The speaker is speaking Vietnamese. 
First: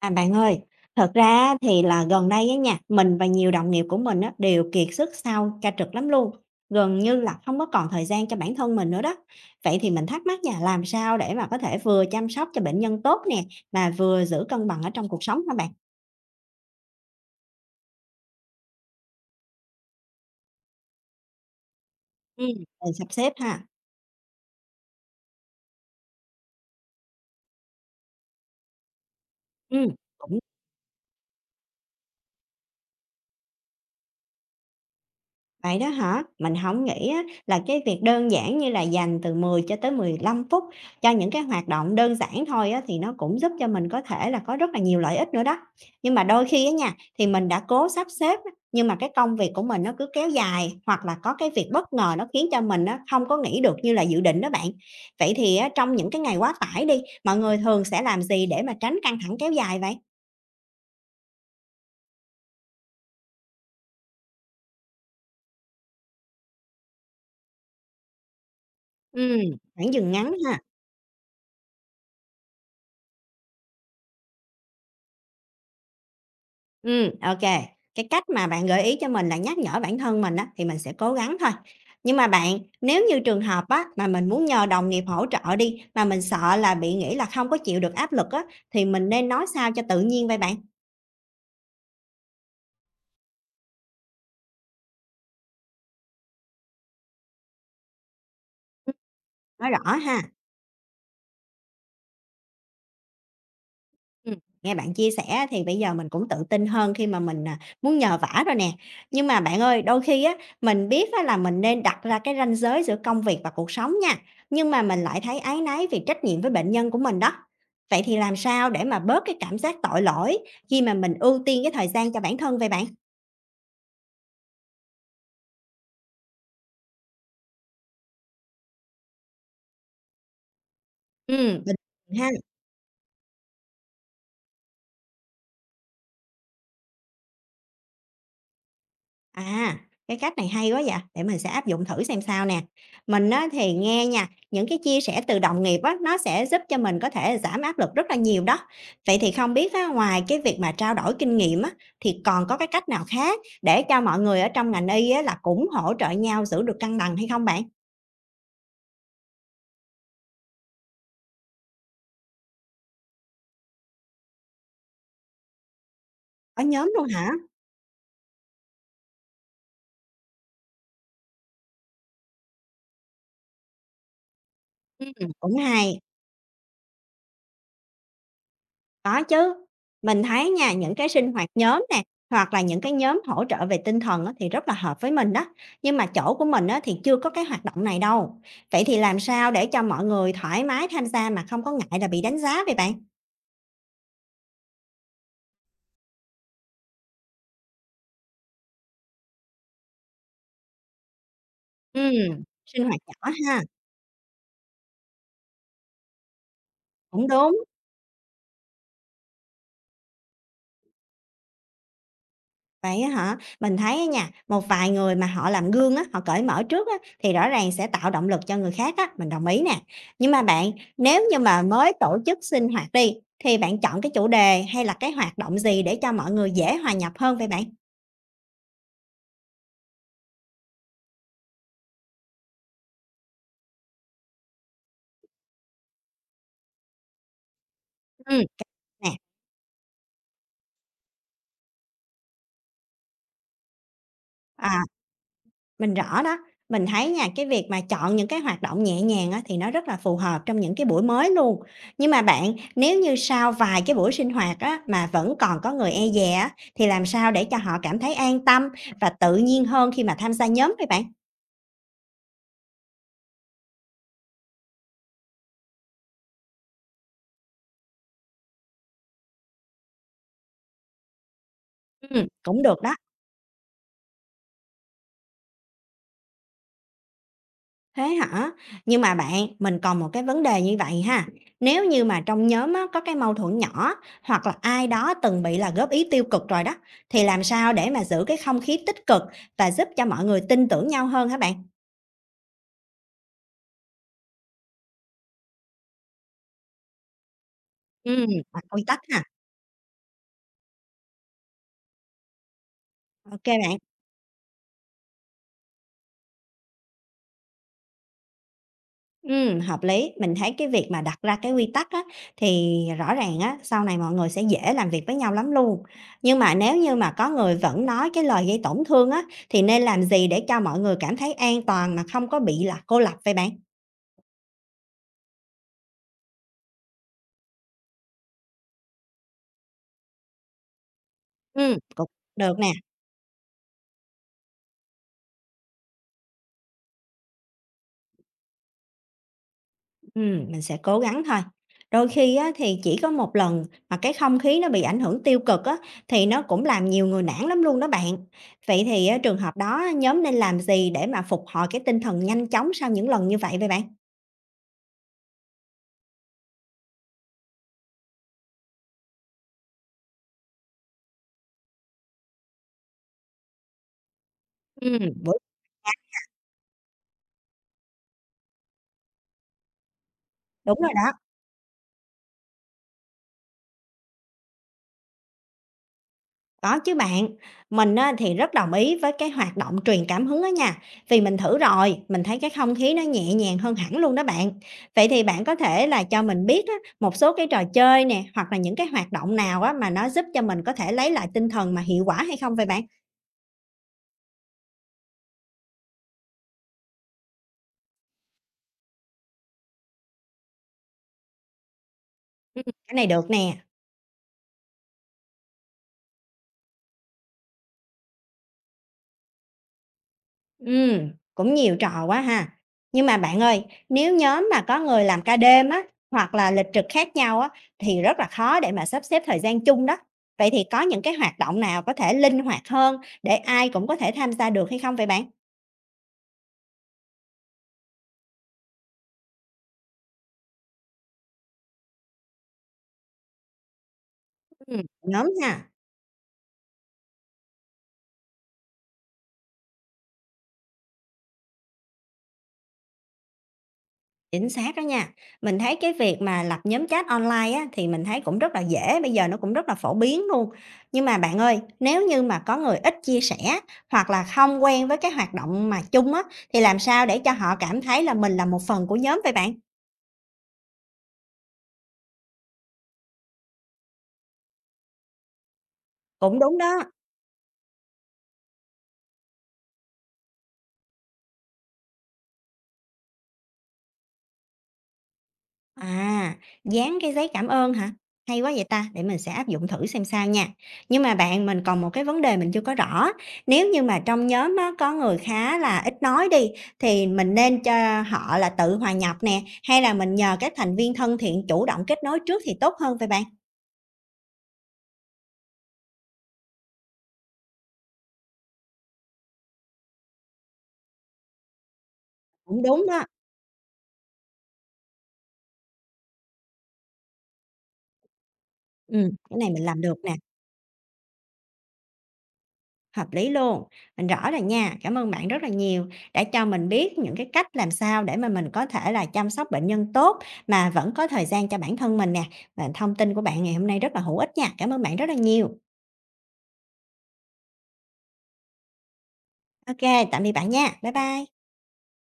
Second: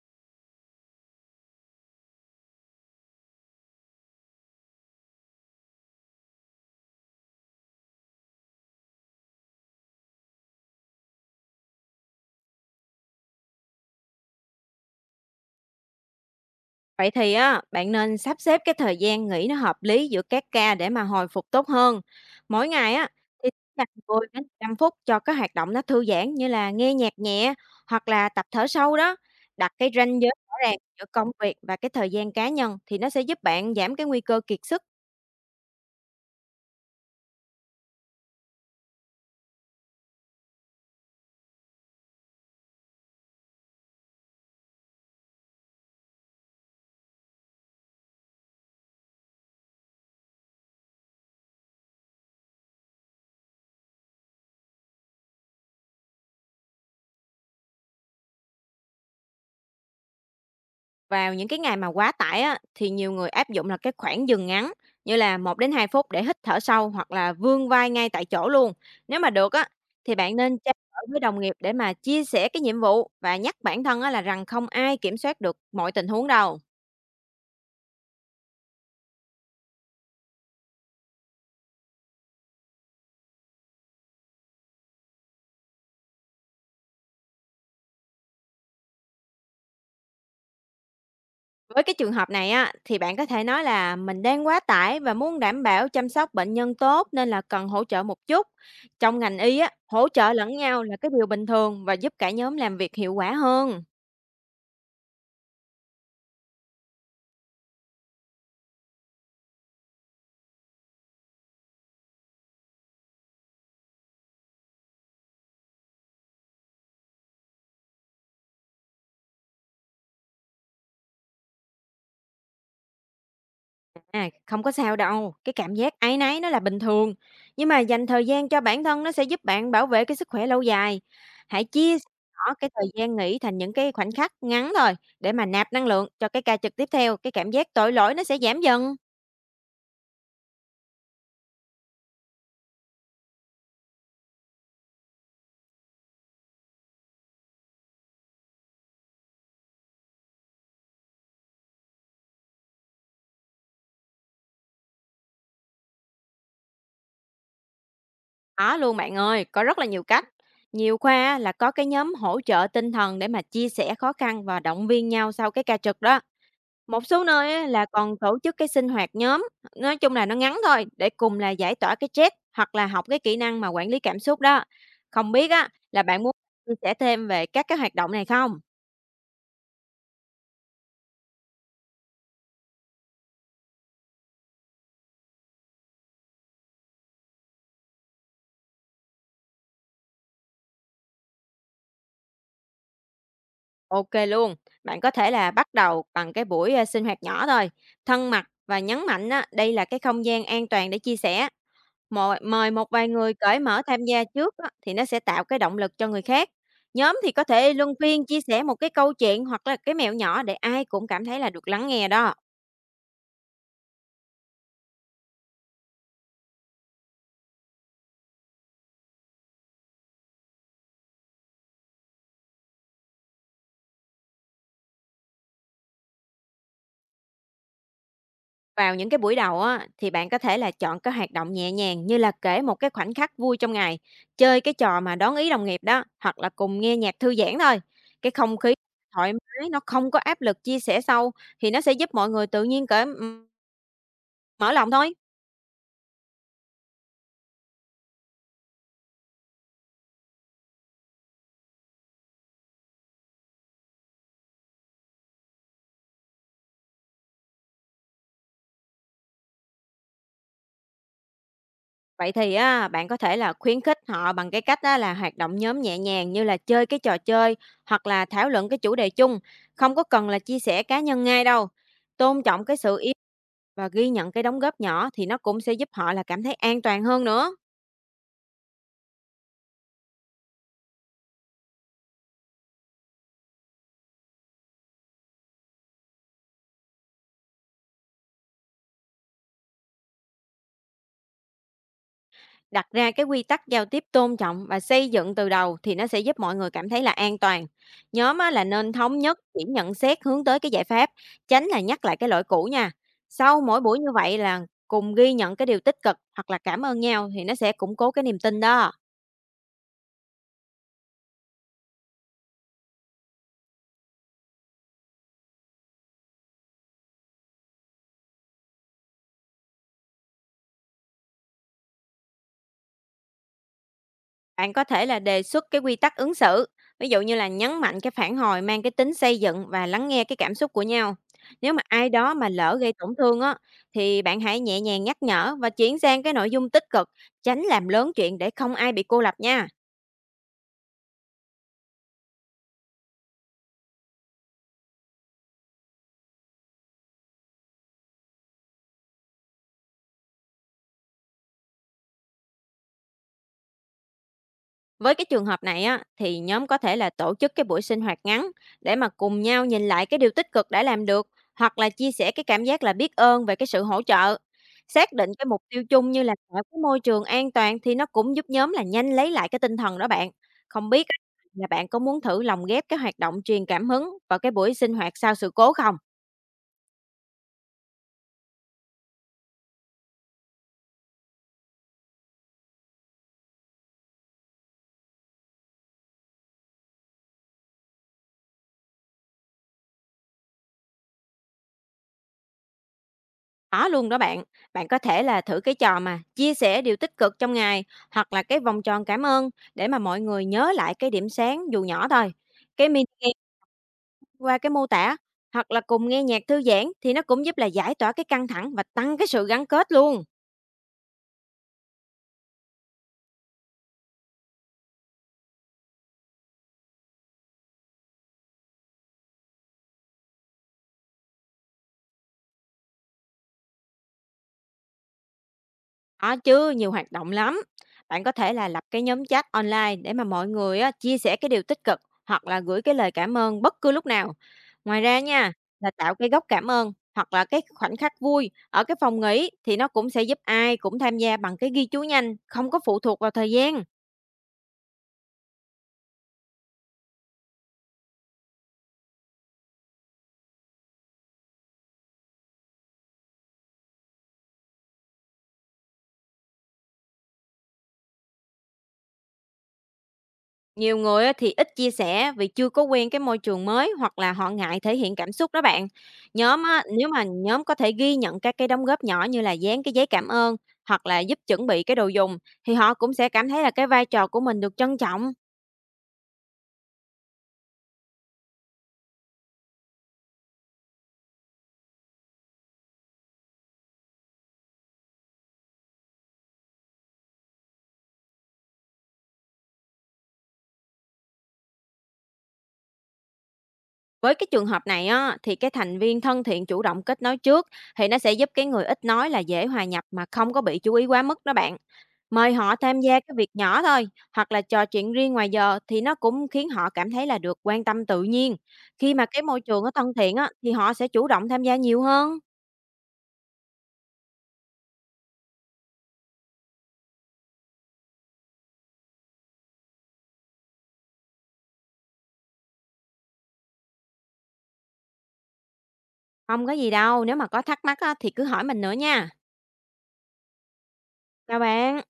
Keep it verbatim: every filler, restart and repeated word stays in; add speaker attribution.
Speaker 1: À, bạn ơi, thật ra á thì là gần đây á nha, mình và nhiều đồng nghiệp của mình á, đều kiệt sức sau ca trực lắm luôn, gần như là không có còn thời gian cho bản thân mình nữa đó. Vậy thì mình thắc mắc nha, làm sao để mà có thể vừa chăm sóc cho bệnh nhân tốt nè, mà vừa giữ cân bằng ở trong cuộc sống hả bạn?
Speaker 2: Vậy thì á, bạn nên sắp xếp cái thời gian nghỉ nó hợp lý giữa các ca để mà hồi phục tốt hơn.
Speaker 1: Ừm.
Speaker 2: Mỗi
Speaker 1: Mình
Speaker 2: ngày á
Speaker 1: sắp xếp
Speaker 2: thì
Speaker 1: ha.
Speaker 2: dành mười đến mười năm phút cho các hoạt động nó thư giãn như là nghe nhạc nhẹ hoặc là tập thở sâu đó. Đặt
Speaker 1: Ừm.
Speaker 2: cái ranh giới rõ ràng giữa công việc và cái thời gian cá nhân thì nó sẽ giúp bạn giảm cái nguy cơ kiệt sức.
Speaker 1: Vậy đó hả? Mình không nghĩ á là cái việc đơn giản như là dành từ mười cho tới mười lăm phút cho những cái hoạt động đơn giản thôi á, thì nó cũng giúp cho mình có thể là có rất là nhiều lợi ích nữa đó. Nhưng mà đôi khi á nha, thì mình đã cố sắp xếp á, nhưng mà cái công việc của mình nó cứ kéo dài, hoặc là có cái việc bất ngờ nó khiến cho mình á không có nghỉ được như là dự định đó bạn. Vậy thì á trong những cái ngày quá tải đi, mọi người thường sẽ làm gì để mà tránh căng thẳng kéo dài vậy?
Speaker 2: Vào những cái ngày mà quá tải á, thì nhiều người áp dụng là cái khoảng dừng ngắn như là một đến hai phút để hít thở sâu hoặc là vươn vai ngay tại chỗ luôn. Nếu mà
Speaker 1: Ừ.
Speaker 2: được á,
Speaker 1: Khoảng dừng
Speaker 2: thì
Speaker 1: ngắn
Speaker 2: bạn
Speaker 1: ha.
Speaker 2: nên trao đổi với đồng nghiệp để mà chia sẻ cái nhiệm vụ và nhắc bản thân á, là rằng không ai kiểm soát được mọi tình huống đâu.
Speaker 1: Ừm, ok. Cái cách mà bạn gợi ý cho mình là nhắc nhở bản thân mình á, thì mình sẽ cố gắng thôi. Nhưng mà bạn, nếu như trường hợp á, mà mình muốn nhờ đồng nghiệp hỗ trợ đi, mà mình sợ là bị nghĩ là không có chịu được áp lực á, thì mình nên nói sao cho tự nhiên vậy bạn?
Speaker 2: Với cái trường hợp này á, thì bạn có thể nói là mình đang quá tải và muốn đảm bảo chăm sóc bệnh nhân tốt nên là cần hỗ trợ một chút.
Speaker 1: Ừm,
Speaker 2: Trong ngành y
Speaker 1: nói
Speaker 2: á,
Speaker 1: rõ
Speaker 2: hỗ
Speaker 1: ha.
Speaker 2: trợ lẫn nhau là cái điều bình thường và giúp cả nhóm làm việc hiệu quả hơn.
Speaker 1: Ừm, nghe bạn chia sẻ thì bây giờ mình cũng tự tin hơn khi mà mình, à, muốn nhờ vả rồi nè. Nhưng mà bạn ơi, đôi khi á, mình biết á là mình nên đặt ra cái ranh giới giữa công việc và cuộc sống nha, nhưng mà mình lại thấy áy náy vì trách nhiệm với bệnh nhân của mình đó. Vậy thì làm sao để mà bớt cái cảm giác tội lỗi khi mà mình ưu tiên cái thời gian cho bản thân vậy bạn?
Speaker 2: À, không có sao đâu, cái cảm giác áy náy nó là bình thường, nhưng mà dành thời gian cho bản thân nó sẽ giúp bạn bảo vệ cái sức khỏe lâu dài.
Speaker 1: Ừm,
Speaker 2: Hãy
Speaker 1: bình
Speaker 2: chia
Speaker 1: thường ha.
Speaker 2: nhỏ cái thời gian nghỉ thành những cái khoảnh khắc ngắn thôi để mà nạp năng lượng cho cái ca trực tiếp theo, cái cảm giác tội lỗi nó sẽ giảm dần.
Speaker 1: À, cái cách này hay quá vậy, để mình sẽ áp dụng thử xem sao nè. Mình á, thì nghe nha, những cái chia sẻ từ đồng nghiệp á, nó sẽ giúp cho mình có thể giảm áp lực rất là nhiều đó. Vậy thì không biết á, ngoài cái việc mà trao đổi kinh nghiệm á, thì còn có cái cách nào khác để cho mọi người ở trong ngành y á, là cũng hỗ trợ nhau giữ được cân bằng hay không bạn?
Speaker 2: Đó luôn bạn ơi, có rất là nhiều cách. Nhiều khoa á, là có cái nhóm hỗ trợ tinh thần để mà chia sẻ khó khăn và động viên nhau sau cái ca trực đó.
Speaker 1: Có nhóm
Speaker 2: Một
Speaker 1: luôn
Speaker 2: số
Speaker 1: hả?
Speaker 2: nơi á là còn tổ chức cái sinh hoạt nhóm, nói chung là nó ngắn thôi, để cùng là giải tỏa cái stress hoặc là học cái kỹ năng mà quản lý cảm xúc đó.
Speaker 1: Ừ,
Speaker 2: Không biết
Speaker 1: cũng
Speaker 2: á
Speaker 1: hay.
Speaker 2: là bạn muốn chia sẻ thêm về các cái hoạt động này không?
Speaker 1: Có chứ, mình thấy nha, những cái sinh hoạt nhóm nè, hoặc là những cái nhóm hỗ trợ về tinh thần á, thì rất là hợp với mình đó. Nhưng mà chỗ của mình á, thì chưa có cái hoạt động này đâu. Vậy thì làm sao để cho mọi người thoải mái tham gia mà không có ngại là bị đánh giá vậy bạn?
Speaker 2: Ok luôn, bạn có thể là bắt đầu bằng cái buổi à, sinh hoạt nhỏ thôi, thân mật và nhấn mạnh á, đây là cái không gian an toàn để chia sẻ. Mồi
Speaker 1: Ừm,
Speaker 2: mời
Speaker 1: sinh
Speaker 2: một
Speaker 1: hoạt
Speaker 2: vài
Speaker 1: nhỏ
Speaker 2: người cởi
Speaker 1: ha,
Speaker 2: mở tham gia trước á, thì nó sẽ tạo cái động lực cho người khác. Nhóm
Speaker 1: cũng
Speaker 2: thì có
Speaker 1: đúng.
Speaker 2: thể luân phiên chia sẻ một cái câu chuyện hoặc là cái mẹo nhỏ để ai cũng cảm thấy là được lắng nghe đó.
Speaker 1: Vậy á hả? Mình thấy á nha, một vài người mà họ làm gương á, họ cởi mở trước á, thì rõ ràng sẽ tạo động lực cho người khác á, mình đồng ý nè. Nhưng mà bạn, nếu như mà mới tổ chức sinh hoạt đi, thì bạn chọn cái chủ đề hay là cái hoạt động gì để cho mọi người dễ hòa nhập hơn vậy bạn?
Speaker 2: Vào những cái buổi đầu á, thì bạn có thể là chọn cái hoạt động nhẹ nhàng như là kể một cái khoảnh khắc vui trong ngày, chơi cái trò mà đón ý đồng nghiệp đó, hoặc là cùng nghe nhạc thư giãn thôi. Cái
Speaker 1: Ừ.
Speaker 2: không khí
Speaker 1: Nè,
Speaker 2: thoải mái, nó không có áp lực chia sẻ sâu thì nó sẽ giúp mọi người tự nhiên cởi m- mở
Speaker 1: à.
Speaker 2: lòng thôi.
Speaker 1: Mình rõ đó, mình thấy nha, cái việc mà chọn những cái hoạt động nhẹ nhàng á, thì nó rất là phù hợp trong những cái buổi mới luôn. Nhưng mà bạn, nếu như sau vài cái buổi sinh hoạt á, mà vẫn còn có người e dè á, thì làm sao để cho họ cảm thấy an tâm và tự nhiên hơn khi mà tham gia nhóm vậy bạn?
Speaker 2: Vậy thì á, bạn có thể là khuyến khích họ bằng cái cách á, là hoạt động nhóm nhẹ nhàng như là chơi cái trò chơi hoặc là thảo luận cái chủ đề chung, không có cần là chia sẻ cá nhân ngay đâu.
Speaker 1: Ừm,
Speaker 2: Tôn
Speaker 1: cũng
Speaker 2: trọng cái
Speaker 1: được đó.
Speaker 2: sự yêu và ghi nhận cái đóng góp nhỏ thì nó cũng sẽ giúp họ là cảm thấy an toàn hơn nữa.
Speaker 1: Thế hả? Nhưng mà bạn, mình còn một cái vấn đề như vậy ha. Nếu như mà trong nhóm á, có cái mâu thuẫn nhỏ hoặc là ai đó từng bị là góp ý tiêu cực rồi đó, thì làm sao để mà giữ cái không khí tích cực và giúp cho mọi người tin tưởng nhau hơn hả bạn?
Speaker 2: Đặt ra cái quy tắc giao tiếp tôn trọng và xây dựng từ đầu thì nó sẽ giúp mọi người cảm thấy là an toàn.
Speaker 1: Ừm,
Speaker 2: Nhóm á,
Speaker 1: đặt
Speaker 2: là
Speaker 1: quy
Speaker 2: nên
Speaker 1: tắc
Speaker 2: thống
Speaker 1: ha.
Speaker 2: nhất chỉ nhận xét hướng tới cái giải pháp, tránh là nhắc lại cái lỗi cũ nha.
Speaker 1: OK
Speaker 2: Sau
Speaker 1: bạn.
Speaker 2: mỗi buổi như vậy là cùng ghi nhận cái điều tích cực hoặc là cảm ơn nhau thì nó sẽ củng cố cái niềm tin đó.
Speaker 1: Ừm, hợp lý. Mình thấy cái việc mà đặt ra cái quy tắc á, thì rõ ràng á, sau này mọi người sẽ dễ làm việc với nhau lắm luôn. Nhưng mà nếu như mà có người vẫn nói cái lời gây tổn thương á, thì nên làm gì để cho mọi người cảm thấy an toàn mà không có bị là cô lập vậy bạn?
Speaker 2: Bạn có thể là đề xuất cái quy tắc ứng xử, ví dụ như là nhấn mạnh cái phản hồi mang cái tính xây dựng và lắng nghe cái cảm xúc của nhau. Nếu
Speaker 1: Ừm,
Speaker 2: mà
Speaker 1: cũng
Speaker 2: ai đó mà
Speaker 1: được nè,
Speaker 2: lỡ gây tổn thương á thì bạn hãy nhẹ nhàng nhắc nhở và chuyển sang cái nội dung tích cực, tránh làm lớn chuyện để không ai bị cô lập nha.
Speaker 1: ừm, mình sẽ cố gắng thôi. Đôi khi á, thì chỉ có một lần mà cái không khí nó bị ảnh hưởng tiêu cực á, thì nó cũng làm nhiều người nản lắm luôn đó bạn. Vậy thì á, trường hợp đó nhóm nên làm gì để mà phục hồi cái tinh thần nhanh chóng sau những lần như vậy vậy bạn?
Speaker 2: Với cái trường hợp này á, thì nhóm có thể là tổ chức cái buổi sinh hoạt ngắn để mà cùng nhau nhìn lại cái điều tích cực đã làm được hoặc là chia sẻ cái cảm giác là biết ơn về cái sự hỗ trợ.
Speaker 1: Ừm,
Speaker 2: Xác định
Speaker 1: buổi
Speaker 2: cái mục tiêu chung như là tạo cái môi trường an toàn thì nó cũng giúp nhóm là nhanh lấy lại cái tinh thần đó bạn.
Speaker 1: đúng
Speaker 2: Không
Speaker 1: rồi
Speaker 2: biết
Speaker 1: đó,
Speaker 2: á, là bạn có muốn thử lồng ghép cái hoạt động truyền cảm hứng vào cái buổi sinh hoạt sau sự cố không?
Speaker 1: có chứ bạn. Mình á thì rất đồng ý với cái hoạt động truyền cảm hứng đó nha, vì mình thử rồi, mình thấy cái không khí nó nhẹ nhàng hơn hẳn luôn đó bạn. Vậy thì bạn có thể là cho mình biết á, một số cái trò chơi nè, hoặc là những cái hoạt động nào á mà nó giúp cho mình có thể lấy lại tinh thần mà hiệu quả hay không vậy bạn?
Speaker 2: Có luôn đó bạn. Bạn có thể là thử cái trò mà chia sẻ điều tích cực trong ngày hoặc là cái vòng tròn cảm ơn để mà mọi người nhớ lại cái điểm sáng dù nhỏ thôi.
Speaker 1: Ừm,
Speaker 2: Cái
Speaker 1: cái
Speaker 2: mini
Speaker 1: này được
Speaker 2: game
Speaker 1: nè.
Speaker 2: qua cái mô tả hoặc là cùng nghe nhạc thư giãn thì nó cũng giúp là giải tỏa cái căng thẳng và tăng cái sự gắn kết luôn.
Speaker 1: Ừ, cũng nhiều trò quá ha. Nhưng mà bạn ơi, nếu nhóm mà có người làm ca đêm á, hoặc là lịch trực khác nhau á, thì rất là khó để mà sắp xếp thời gian chung đó. Vậy thì có những cái hoạt động nào có thể linh hoạt hơn để ai cũng có thể tham gia được hay không vậy bạn?
Speaker 2: Có chứ, nhiều hoạt động lắm. Bạn có thể là lập cái nhóm chat online để mà mọi người á, chia sẻ cái điều tích cực hoặc là gửi cái lời cảm ơn bất cứ lúc nào.
Speaker 1: Ừm,
Speaker 2: Ngoài ra
Speaker 1: nhóm ha.
Speaker 2: nha, là tạo cái góc cảm ơn hoặc là cái khoảnh khắc vui ở cái phòng nghỉ thì nó cũng sẽ giúp ai cũng tham gia bằng cái ghi chú nhanh, không có phụ thuộc vào thời gian.
Speaker 1: Chính xác đó nha. Mình thấy cái việc mà lập nhóm chat online á, thì mình thấy cũng rất là dễ, bây giờ nó cũng rất là phổ biến luôn. Nhưng mà bạn ơi, nếu như mà có người ít chia sẻ hoặc là không quen với cái hoạt động mà chung á, thì làm sao để cho họ cảm thấy là mình là một phần của nhóm vậy bạn?
Speaker 2: Nhiều người á thì ít chia sẻ vì chưa có quen cái môi trường mới hoặc là họ ngại thể hiện cảm xúc đó bạn.
Speaker 1: Cũng đúng
Speaker 2: Nhóm
Speaker 1: đó.
Speaker 2: á, nếu mà nhóm có thể ghi nhận các cái đóng góp nhỏ như là dán cái giấy cảm ơn hoặc là giúp chuẩn bị cái đồ dùng thì họ cũng sẽ cảm thấy là cái vai trò của mình được trân trọng.
Speaker 1: À, dán cái giấy cảm ơn hả? Hay quá vậy ta, để mình sẽ áp dụng thử xem sao nha. Nhưng mà bạn mình còn một cái vấn đề mình chưa có rõ. Nếu như mà trong nhóm á, có người khá là ít nói đi thì mình nên cho họ là tự hòa nhập nè hay là mình nhờ các thành viên thân thiện chủ động kết nối trước thì tốt hơn vậy bạn?
Speaker 2: Với cái trường hợp này á, thì cái thành viên thân thiện chủ động kết nối trước thì nó sẽ giúp cái người ít nói là dễ hòa nhập mà không có bị chú ý quá mức đó bạn. Mời
Speaker 1: Cũng
Speaker 2: họ
Speaker 1: đúng
Speaker 2: tham
Speaker 1: đó.
Speaker 2: gia cái việc nhỏ thôi, hoặc là trò chuyện riêng ngoài giờ thì nó cũng khiến họ cảm thấy là được quan tâm tự nhiên.
Speaker 1: Ừ,
Speaker 2: Khi mà
Speaker 1: cái
Speaker 2: cái
Speaker 1: này
Speaker 2: môi
Speaker 1: mình làm
Speaker 2: trường nó
Speaker 1: được
Speaker 2: thân
Speaker 1: nè.
Speaker 2: thiện á, thì họ sẽ chủ động tham gia nhiều hơn.
Speaker 1: Hợp lý luôn. Mình rõ rồi nha. Cảm ơn bạn rất là nhiều đã cho mình biết những cái cách làm sao để mà mình có thể là chăm sóc bệnh nhân tốt mà vẫn có thời gian cho bản thân mình nè. Và thông tin của bạn ngày hôm nay rất là hữu ích nha. Cảm ơn bạn rất là nhiều.
Speaker 2: Không có gì đâu, nếu mà có thắc mắc á, thì cứ hỏi mình nữa nha.
Speaker 1: OK, tạm biệt bạn nha. Bye bye.
Speaker 2: Chào bạn.